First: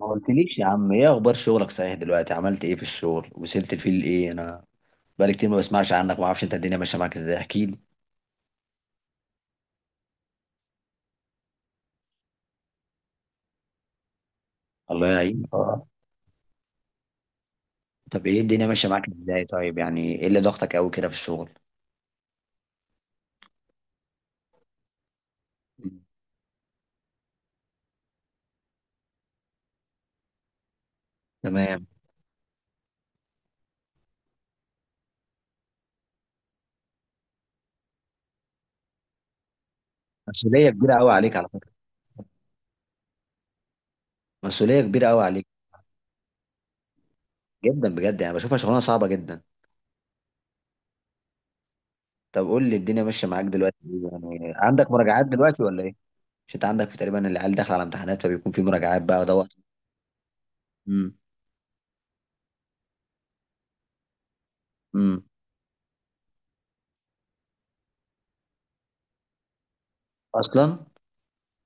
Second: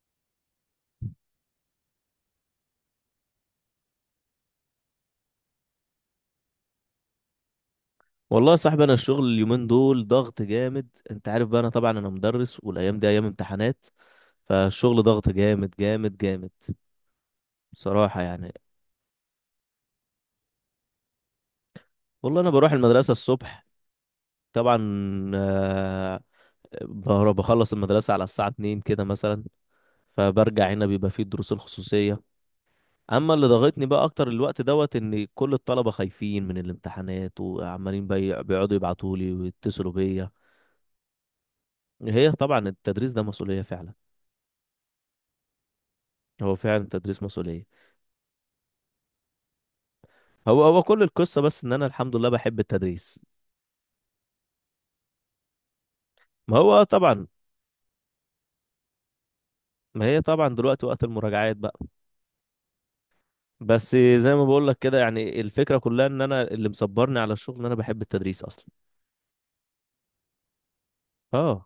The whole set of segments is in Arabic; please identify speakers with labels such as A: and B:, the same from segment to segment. A: ما قلتليش يا عم، ايه اخبار شغلك؟ صحيح دلوقتي عملت ايه في الشغل؟ وصلت لفين؟ ايه انا، بقالي كتير ما بسمعش عنك، ما اعرفش انت الدنيا ماشيه معاك ازاي، احكي لي.
B: والله يا صاحبي، انا الشغل اليومين دول ضغط جامد. انت عارف بقى، انا طبعا انا مدرس والايام دي ايام امتحانات، فالشغل
A: الله
B: ضغط
A: يعينك.
B: جامد
A: اه.
B: جامد جامد. بصراحة
A: طب ايه
B: يعني.
A: الدنيا ماشيه معاك ازاي؟ طيب يعني ايه اللي ضغطك قوي كده في الشغل؟
B: والله انا بروح المدرسة الصبح طبعا،
A: مم.
B: آه، بخلص المدرسة على الساعة 2 كده مثلا، فبرجع هنا بيبقى فيه الدروس
A: تمام.
B: الخصوصية. اما اللي ضغطني بقى اكتر الوقت دوت ان كل الطلبة خايفين من الامتحانات وعمالين بيقعدوا يبعتوا لي ويتصلوا بيا.
A: مسؤوليه كبيره قوي عليك على فكره.
B: هي طبعا التدريس ده مسؤولية فعلا.
A: مسؤوليه كبيره قوي عليك.
B: هو فعلا التدريس مسؤولية.
A: جدا بجد، يعني بشوفها شغلانه صعبه جدا.
B: هو كل القصة بس ان انا الحمد لله
A: طب
B: بحب
A: قول لي الدنيا
B: التدريس.
A: ماشيه معاك دلوقتي إيه؟ يعني عندك مراجعات دلوقتي ولا ايه؟ مش
B: ما
A: انت
B: هو
A: عندك في
B: طبعا.
A: تقريبا العيال داخله على امتحانات؟ فبيكون في مراجعات بقى دوت.
B: ما هي طبعا دلوقتي وقت
A: امم.
B: المراجعات بقى. بس زي ما بقول لك كده
A: امم.
B: يعني الفكرة كلها ان انا اللي مصبرني على الشغل ان انا بحب التدريس اصلا.
A: اصلا.
B: اه.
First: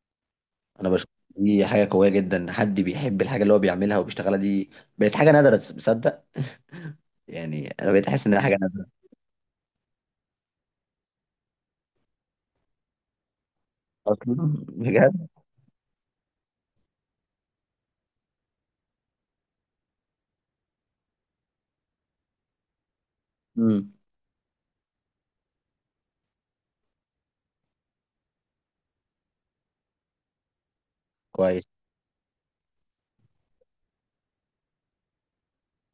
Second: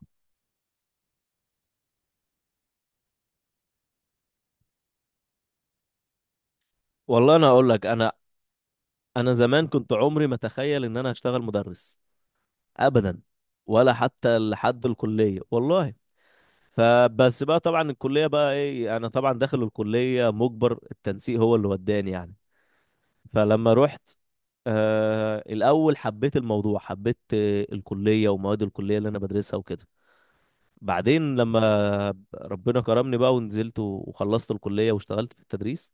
A: انا بشوف. دي حاجه قويه جدا إن حد بيحب الحاجه اللي هو بيعملها وبيشتغلها دي. بقت حاجه نادره، تصدق؟
B: والله انا اقول
A: يعني
B: لك
A: انا بقيت
B: انا
A: احس انها حاجه نادره.
B: انا زمان كنت عمري ما اتخيل ان انا هشتغل مدرس ابدا، ولا
A: اصلا
B: حتى لحد
A: بجد.
B: الكلية والله. فبس بقى طبعا الكلية بقى ايه، انا طبعا داخل الكلية مجبر، التنسيق هو اللي وداني يعني. فلما
A: امم.
B: رحت، آه الأول حبيت الموضوع، حبيت الكلية ومواد الكلية اللي أنا بدرسها وكده. بعدين
A: كويس.
B: لما ربنا كرمني بقى ونزلت وخلصت الكلية واشتغلت في التدريس،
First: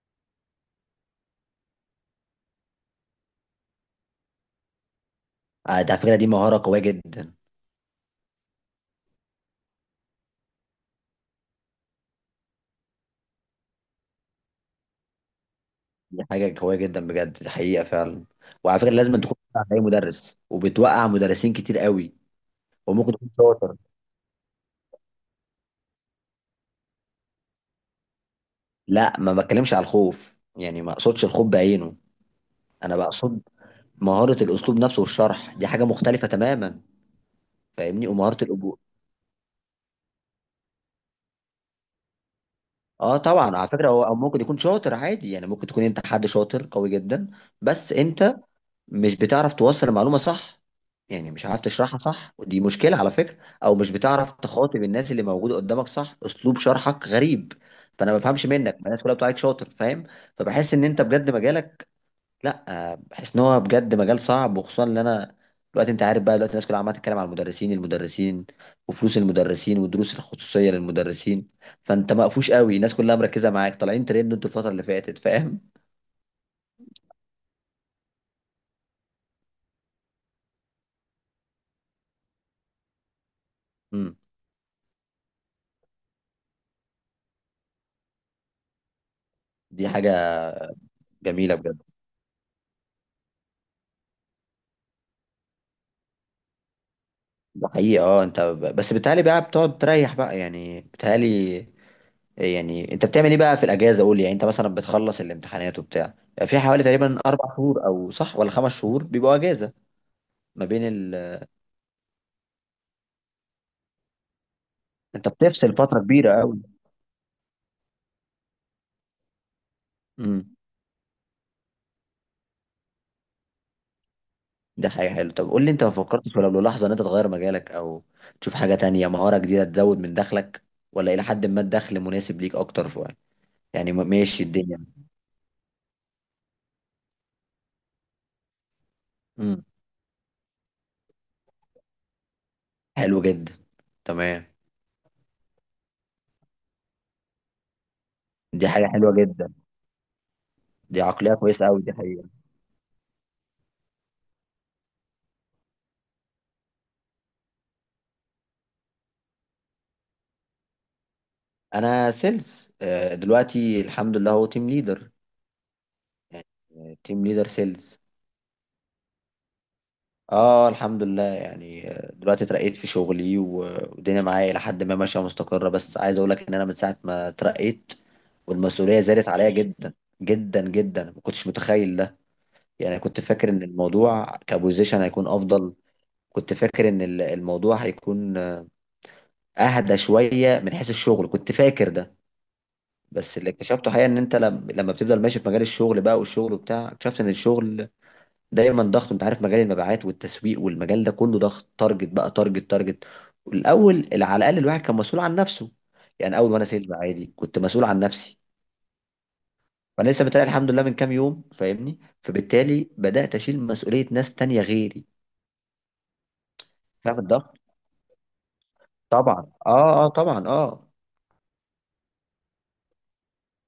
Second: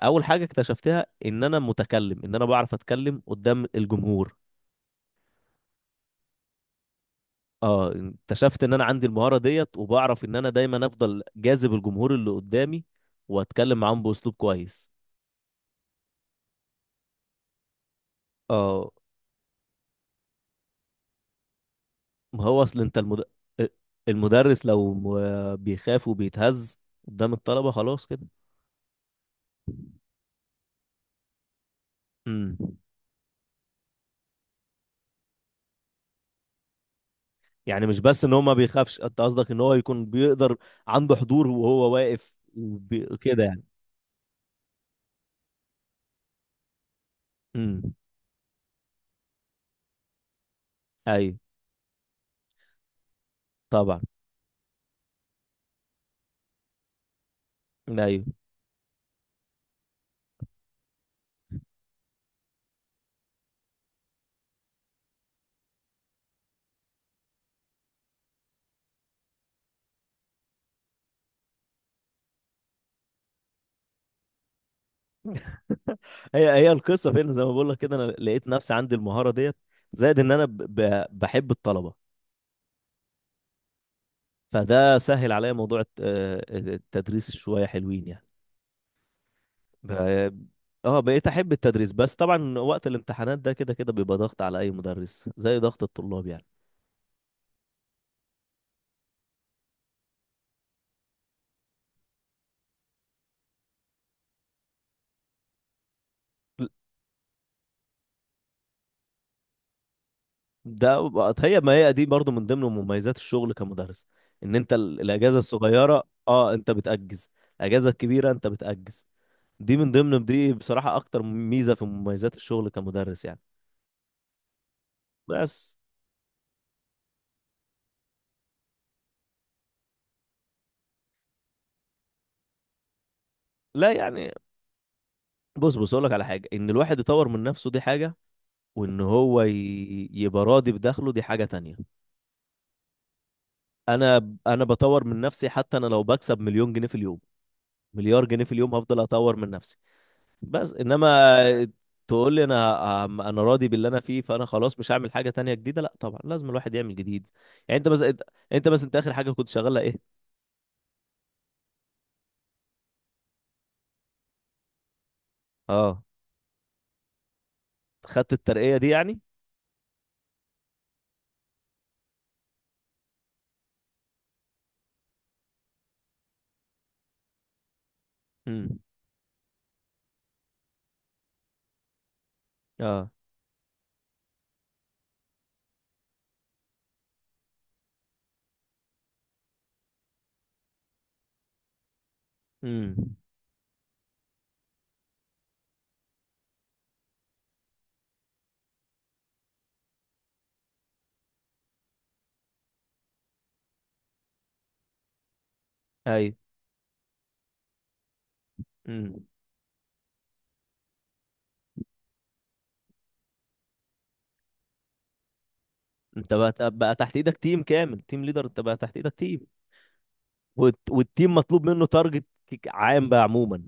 B: أول حاجة اكتشفتها إن أنا متكلم، إن أنا بعرف أتكلم قدام الجمهور.
A: ده على فكره دي مهاره قويه جدا.
B: اه، اكتشفت ان انا عندي المهارة ديت، وبعرف ان انا دايما افضل جاذب الجمهور اللي قدامي واتكلم معاهم باسلوب كويس.
A: دي حاجه قويه جدا بجد، دي حقيقه فعلا. وعلى فكره
B: اه.
A: لازم تكون بتوقع اي مدرس، وبتوقع مدرسين كتير قوي.
B: ما هو اصل انت
A: وممكن تكون شاطر.
B: المدرس لو بيخاف وبيتهز قدام الطلبة خلاص كده.
A: لا، ما بتكلمش على الخوف، يعني ما اقصدش الخوف بعينه.
B: امم.
A: انا بقصد مهاره الاسلوب نفسه والشرح، دي حاجه مختلفه تماما.
B: يعني مش
A: فاهمني؟
B: بس ان
A: ومهاره
B: هو ما بيخافش، انت قصدك ان هو يكون بيقدر، عنده حضور وهو واقف
A: اه
B: كده
A: طبعا،
B: يعني.
A: على فكره هو او ممكن يكون شاطر عادي، يعني ممكن تكون انت حد شاطر قوي جدا. بس
B: امم.
A: انت مش بتعرف توصل المعلومه صح، يعني
B: ايوه
A: مش عارف تشرحها صح، ودي مشكله على فكره. او مش
B: طبعا.
A: بتعرف تخاطب الناس اللي موجوده قدامك صح، اسلوب شرحك غريب. فانا ما
B: ايوه،
A: بفهمش منك، ما الناس كلها بتقولك شاطر، فاهم؟ فبحس ان انت بجد مجالك. لا، بحس ان هو بجد مجال صعب، وخصوصا ان انا دلوقتي، انت عارف بقى، دلوقتي الناس كلها عماله تتكلم على المدرسين المدرسين، وفلوس المدرسين والدروس الخصوصيه للمدرسين. فانت مقفوش قوي، الناس كلها مركزه معاك، طالعين ترند انتوا الفتره اللي فاتت، فاهم؟
B: هي القصة فين. زي ما بقول لك كده، انا لقيت نفسي عندي المهارة ديت، زائد ان انا بحب الطلبة،
A: امم.
B: فده سهل عليا موضوع التدريس شوية حلوين يعني.
A: دي حاجه
B: ب- اه، بقيت احب
A: جميله بجد.
B: التدريس. بس طبعا وقت الامتحانات ده كده كده بيبقى ضغط على اي مدرس، زي ضغط الطلاب يعني.
A: ده حقيقه، اه انت بس بتهيألي بقى بتقعد تريح بقى، يعني بتهيألي. إيه يعني انت بتعمل ايه بقى في الاجازه؟ قول لي، يعني انت مثلا بتخلص الامتحانات وبتاع، يعني في حوالي تقريبا 4 شهور او، صح ولا 5 شهور بيبقوا اجازه؟ ما بين
B: هي ما هي دي برضو من ضمن مميزات الشغل كمدرس، ان انت
A: انت
B: الاجازه
A: بتفصل فتره
B: الصغيره
A: كبيره
B: اه
A: قوي.
B: انت بتأجز، الاجازه الكبيره انت بتأجز. دي من ضمن، دي
A: امم.
B: بصراحه اكتر ميزه في مميزات الشغل كمدرس يعني.
A: ده حاجة حلوة. طب قول لي،
B: بس.
A: انت ما فكرتش ولا لحظة ان انت تغير مجالك او تشوف حاجة تانية، مهارة جديدة تزود من دخلك؟ ولا الى حد ما الدخل مناسب ليك اكتر شوية؟
B: لا
A: يعني
B: يعني،
A: ماشي الدنيا.
B: بص اقول لك على حاجه، ان الواحد يطور من نفسه دي حاجه، وان هو
A: امم.
B: يبقى راضي بدخله دي حاجه تانية.
A: حلو جدا.
B: انا
A: تمام.
B: انا بطور من نفسي، حتى انا لو بكسب مليون جنيه في اليوم، مليار جنيه في
A: دي
B: اليوم،
A: حاجة
B: هفضل
A: حلوة
B: اطور من
A: جدا،
B: نفسي. بس
A: دي عقلية
B: انما
A: كويسة قوي دي حقيقة.
B: تقول لي انا راضي باللي انا فيه فانا خلاص مش هعمل حاجه تانية جديده، لا طبعا لازم الواحد يعمل جديد يعني. انت بس انت اخر حاجه كنت شغاله ايه؟
A: انا سيلز، دلوقتي الحمد لله هو تيم ليدر.
B: اه.
A: يعني تيم ليدر سيلز.
B: خدت الترقيه دي يعني.
A: اه الحمد لله، يعني دلوقتي اترقيت في شغلي والدنيا معايا الى حد ما ماشيه مستقره، بس عايز اقول لك ان انا من ساعه ما اترقيت
B: امم.
A: والمسؤوليه زادت عليا جدا. جدا جدا، ما كنتش متخيل ده. يعني
B: اه.
A: كنت فاكر ان الموضوع كبوزيشن هيكون افضل. كنت فاكر ان الموضوع هيكون اهدى شويه من حيث الشغل، كنت فاكر ده.
B: امم.
A: بس اللي اكتشفته حقيقه ان انت لما بتفضل ماشي في مجال الشغل بقى والشغل وبتاع، اكتشفت ان الشغل دايما ضغط. انت عارف مجال المبيعات والتسويق والمجال ده كله ضغط، تارجت بقى، تارجت تارجت. الاول على الاقل الواحد كان مسؤول عن نفسه.
B: ايوه.
A: يعني اول وانا سيلز عادي كنت مسؤول عن نفسي.
B: امم.
A: وانا لسه بتلاقي الحمد لله من كام يوم، فاهمني؟ فبالتالي بدات اشيل مسؤوليه ناس تانية غيري.
B: انت بقى بقى تحت
A: فاهم
B: ايدك
A: الضغط؟
B: تيم كامل تيم ليدر انت بقى تحت ايدك تيم.
A: طبعا اه، اه طبعا، اه.
B: والتيم مطلوب منه تارجت عام بقى، عموما.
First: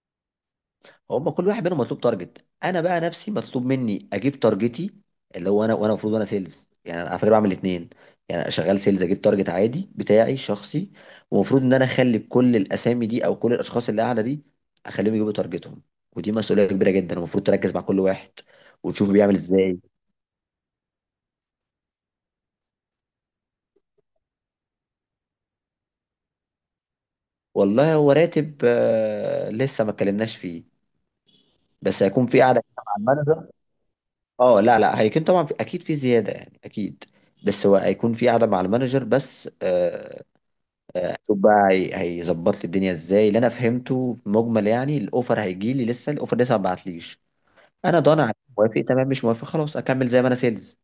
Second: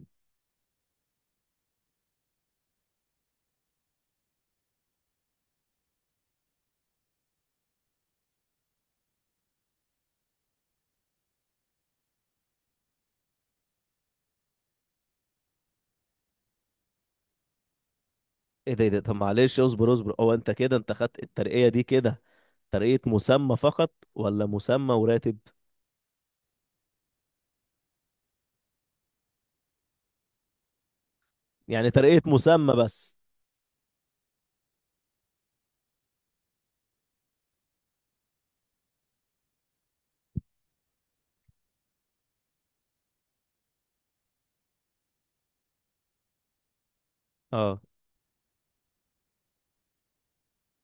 A: هما كل واحد منهم مطلوب تارجت، انا بقى نفسي مطلوب مني اجيب تارجتي، اللي هو انا، وانا المفروض انا سيلز. يعني انا على فكره بعمل الاثنين. يعني أنا شغال سيلز اجيب تارجت عادي بتاعي شخصي، ومفروض ان انا اخلي كل الاسامي دي او كل الاشخاص اللي قاعده دي اخليهم يجيبوا تارجتهم. ودي مسؤوليه كبيره جدا، المفروض تركز مع كل واحد
B: ايه ده، ايه ده،
A: وتشوف
B: طب
A: بيعمل
B: معلش،
A: ازاي.
B: اصبر، هو انت كده انت خدت الترقية دي كده ترقية مسمى فقط ولا مسمى وراتب؟
A: والله هو راتب لسه ما اتكلمناش فيه.
B: يعني
A: بس
B: ترقية
A: هيكون في قاعده
B: مسمى
A: كده مع
B: بس.
A: المانجر. اه لا لا، هيكون طبعا في اكيد في زياده، يعني اكيد. بس هو هيكون في قاعده مع المانجر بس، هشوف بقى هيظبط لي الدنيا ازاي. اللي انا فهمته مجمل، يعني الاوفر هيجي لي لسه، الاوفر لسه ما بعتليش.
B: اه.
A: انا ضامن عليه. موافق تمام، مش موافق خلاص اكمل زي ما انا سيلز.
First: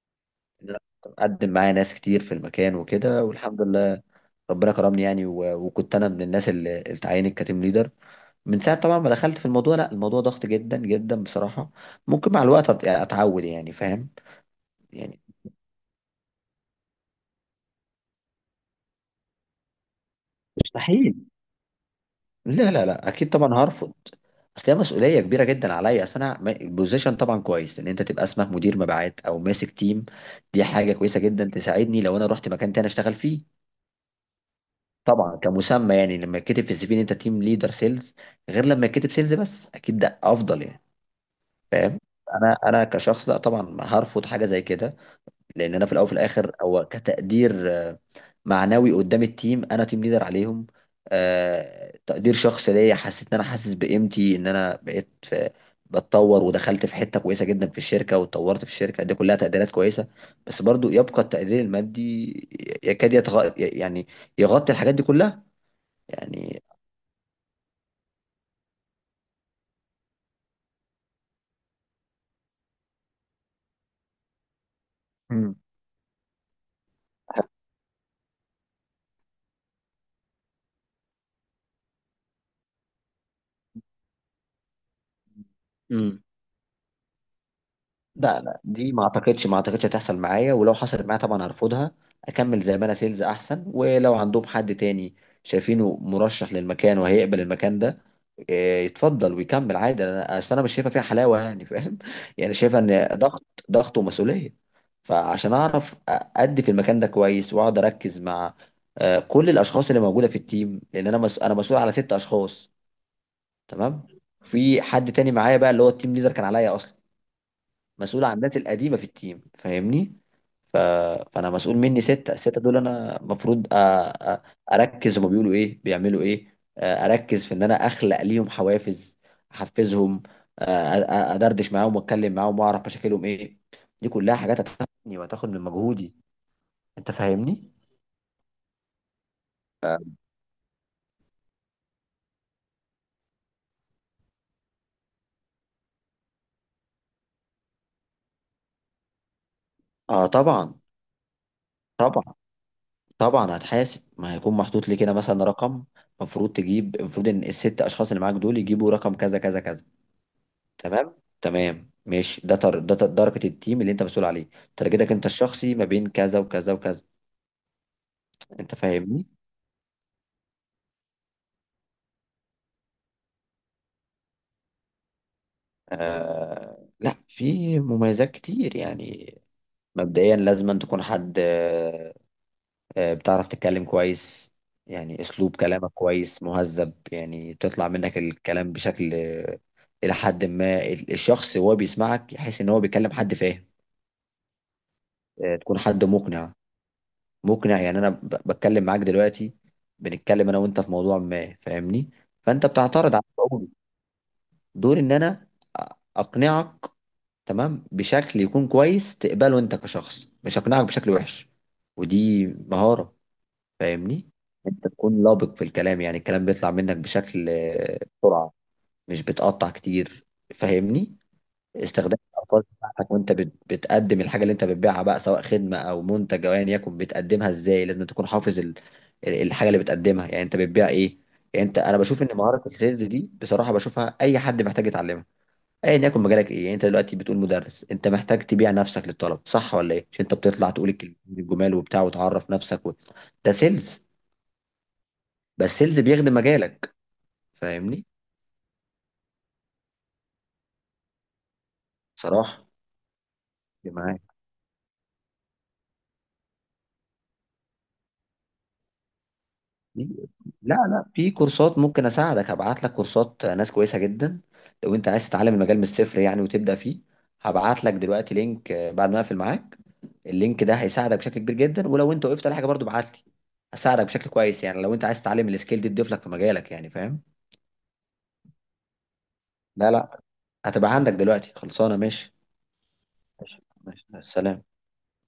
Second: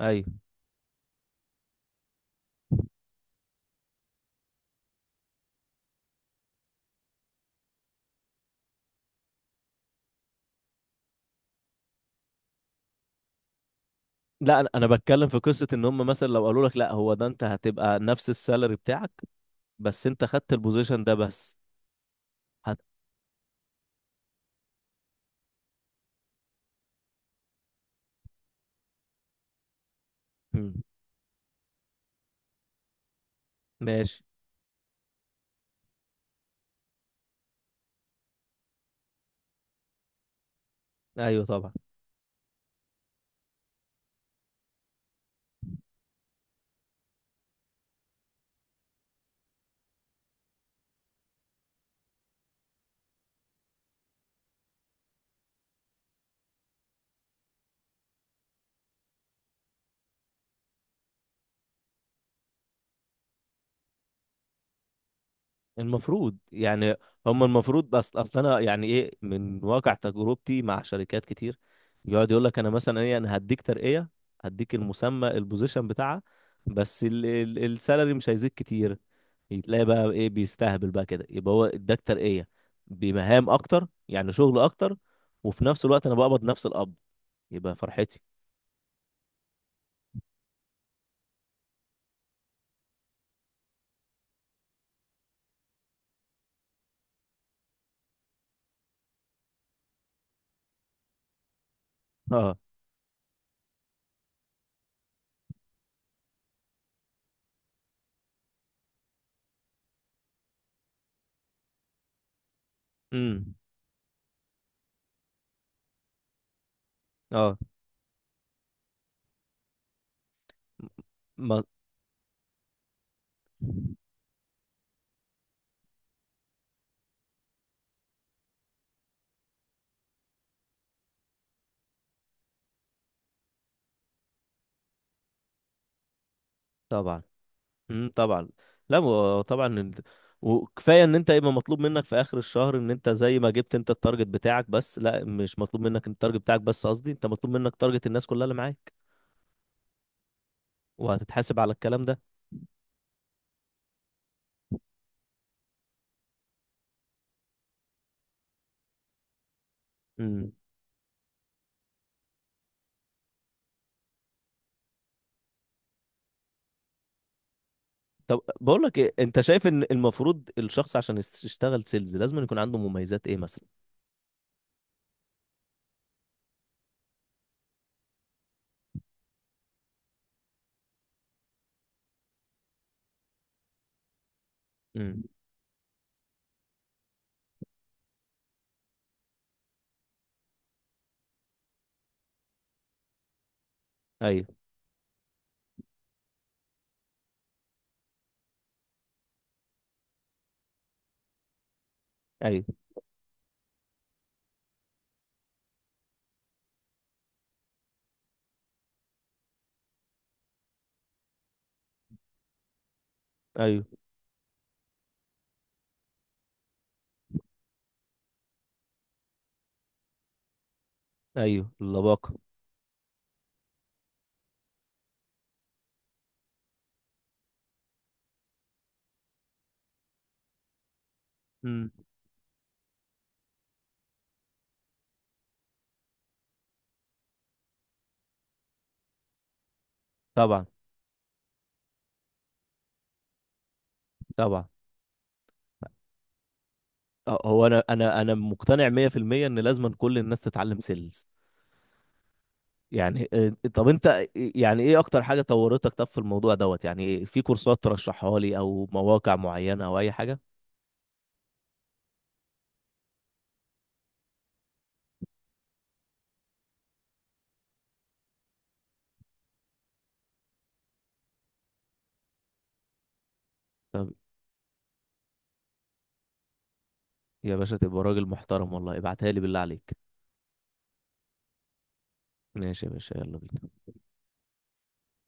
B: ايوه.
A: لا، اقدم معايا ناس كتير في المكان وكده والحمد لله. ربنا كرمني، يعني وكنت انا من الناس اللي اتعينت كتيم ليدر. من ساعه طبعا ما دخلت في الموضوع، لا الموضوع ضغط جدا جدا بصراحه. ممكن مع الوقت يعني اتعود، يعني فاهم.
B: لا، انا أنا
A: يعني
B: بتكلم في قصة ان هم مثلا لو قالوا لك لا هو ده، انت هتبقى نفس السالري بتاعك بس انت خدت البوزيشن ده
A: مستحيل.
B: بس.
A: لا
B: هت...
A: لا لا، اكيد طبعا هرفض. اصل هي مسؤوليه كبيره جدا عليا، اصل انا البوزيشن طبعا كويس ان انت تبقى اسمك مدير مبيعات او ماسك تيم. دي
B: مم.
A: حاجه كويسه جدا، تساعدني لو انا رحت مكان تاني اشتغل فيه.
B: ماشي.
A: طبعا كمسمى، يعني لما يتكتب في السي في ان انت تيم ليدر سيلز غير لما يتكتب سيلز بس، اكيد ده افضل يعني.
B: ايوه طبعا.
A: فاهم؟ انا كشخص لا طبعا هرفض حاجه زي كده. لان انا في الاول وفي الاخر هو كتقدير معنوي قدام التيم، انا تيم ليدر عليهم. تقدير شخصي ليا، حسيت ان انا حاسس بقيمتي، ان انا بقيت في بتطور، ودخلت في حته كويسه جدا في الشركه، واتطورت في الشركه، دي كلها تقديرات كويسه. بس برضو يبقى التقدير المادي يكاد يعني يغطي الحاجات دي كلها.
B: المفروض
A: يعني.
B: يعني. هم المفروض. بس اصل انا يعني ايه، من واقع تجربتي مع شركات كتير، يقعد يقول لك انا مثلا ايه، انا هديك ترقية، هديك المسمى البوزيشن بتاعها، بس السالري مش هيزيد كتير. تلاقي بقى ايه، بيستهبل بقى كده، يبقى هو اداك ترقية بمهام اكتر يعني شغل اكتر، وفي نفس الوقت انا
A: مم.
B: بقبض نفس القبض، يبقى فرحتي.
A: لا لا، دي ما اعتقدش هتحصل معايا، ولو حصلت معايا طبعا هرفضها. اكمل زي ما انا سيلز احسن، ولو عندهم حد تاني شايفينه مرشح للمكان وهيقبل المكان ده، إيه، يتفضل ويكمل عادي. انا اصل انا مش شايفه فيها حلاوه، يعني فاهم يعني
B: اه.
A: شايفه ان ضغط، ضغط ومسؤوليه. فعشان اعرف ادي في المكان ده كويس واقعد اركز مع كل الاشخاص اللي موجوده في التيم، لان انا انا مسؤول على 6 اشخاص.
B: امم.
A: تمام. في حد تاني معايا بقى، اللي هو التيم ليدر كان عليا اصلا
B: اه.
A: مسؤول عن الناس القديمه في التيم، فاهمني؟ ف... فانا
B: ما
A: مسؤول مني 6، السته دول انا المفروض أ... اركز هما بيقولوا ايه، بيعملوا ايه، اركز في ان انا اخلق ليهم حوافز، احفزهم، ادردش معاهم واتكلم معاهم واعرف مشاكلهم ايه. دي كلها حاجات هتاخدني وهتاخد من مجهودي. انت
B: طبعا.
A: فاهمني؟
B: امم. طبعا. لا، طبعا
A: ف-
B: وكفايه ان انت يبقى مطلوب منك في اخر الشهر ان انت زي ما جبت انت التارجت بتاعك، بس لا، مش مطلوب منك التارجت بتاعك بس، قصدي انت مطلوب منك تارجت الناس كلها اللي معاك،
A: اه طبعا.
B: وهتتحاسب على الكلام ده.
A: طبعا طبعا هتحاسب، ما هيكون محطوط لي كده مثلا رقم. المفروض تجيب، المفروض ان ال6 اشخاص اللي معاك دول يجيبوا رقم كذا كذا كذا.
B: امم.
A: تمام. تمام ماشي، ده ده درجة التيم اللي انت مسؤول عليه. ترجتك انت الشخصي ما بين كذا وكذا وكذا.
B: طب
A: انت
B: بقول لك ايه،
A: فاهمني؟
B: انت شايف ان المفروض الشخص عشان يشتغل سيلز لازم يكون عنده مميزات ايه مثلا؟
A: لا في مميزات كتير يعني. مبدئيا لازم أن تكون حد بتعرف تتكلم كويس. يعني
B: امم.
A: اسلوب كلامك كويس مهذب، يعني تطلع منك الكلام بشكل، الى حد ما الشخص وهو بيسمعك يحس ان هو بيكلم حد فاهم.
B: ايوه
A: تكون حد مقنع. مقنع، يعني انا بتكلم معاك دلوقتي، بنتكلم انا وانت في موضوع ما، فاهمني؟
B: ايوه
A: فانت بتعترض على قولي، دوري ان انا اقنعك. تمام، بشكل يكون كويس تقبله انت كشخص، مش اقنعك بشكل وحش. ودي مهارة.
B: ايوه
A: فاهمني؟ انت تكون لابق في الكلام، يعني الكلام بيطلع منك بشكل، بسرعة، مش بتقطع كتير. فاهمني؟
B: ايوه
A: استخدام
B: اللباقه.
A: الالفاظ بتاعتك، وانت بتقدم الحاجه اللي انت بتبيعها بقى، سواء خدمه او منتج او ايا يكن بتقدمها ازاي، لازم تكون حافظ الحاجه اللي بتقدمها. يعني انت بتبيع ايه؟ يعني انت،
B: امم.
A: انا بشوف ان مهاره السيلز دي بصراحه بشوفها اي حد محتاج يتعلمها. ايا يكن مجالك ايه، يعني انت دلوقتي بتقول مدرس، انت محتاج تبيع نفسك للطلب صح ولا ايه؟ مش انت
B: طبعا.
A: بتطلع تقول الكلمتين الجمال وبتاع وتعرف نفسك. ده سيلز.
B: طبعا.
A: بس سيلز بيخدم مجالك.
B: أه، هو انا
A: فاهمني؟
B: انا انا مقتنع 100% ان لازم كل الناس تتعلم سيلز
A: بصراحه
B: يعني. آه، طب
A: دي
B: انت
A: معاك.
B: إيه، يعني ايه اكتر حاجة طورتك طب في الموضوع دوت يعني؟ إيه؟ في كورسات ترشحها لي او مواقع معينة او اي
A: في-
B: حاجة؟
A: لا لا، في كورسات ممكن اساعدك، هبعت لك كورسات ناس كويسه جدا. لو انت عايز تتعلم المجال من الصفر يعني وتبدا فيه، هبعت لك دلوقتي لينك بعد ما اقفل معاك. اللينك ده هيساعدك بشكل كبير جدا، ولو انت وقفت على حاجه برضو ابعت لي، هساعدك
B: طب
A: بشكل كويس. يعني لو انت عايز تتعلم السكيل دي تضيف لك في مجالك، يعني فاهم.
B: يا باشا تبقى راجل محترم والله، ابعتها لي بالله
A: لا
B: عليك.
A: لا، هتبقى عندك دلوقتي خلصانه، ماشي.
B: ماشي يا باشا، يلا
A: ماشي
B: بينا.
A: ماشي. سلام.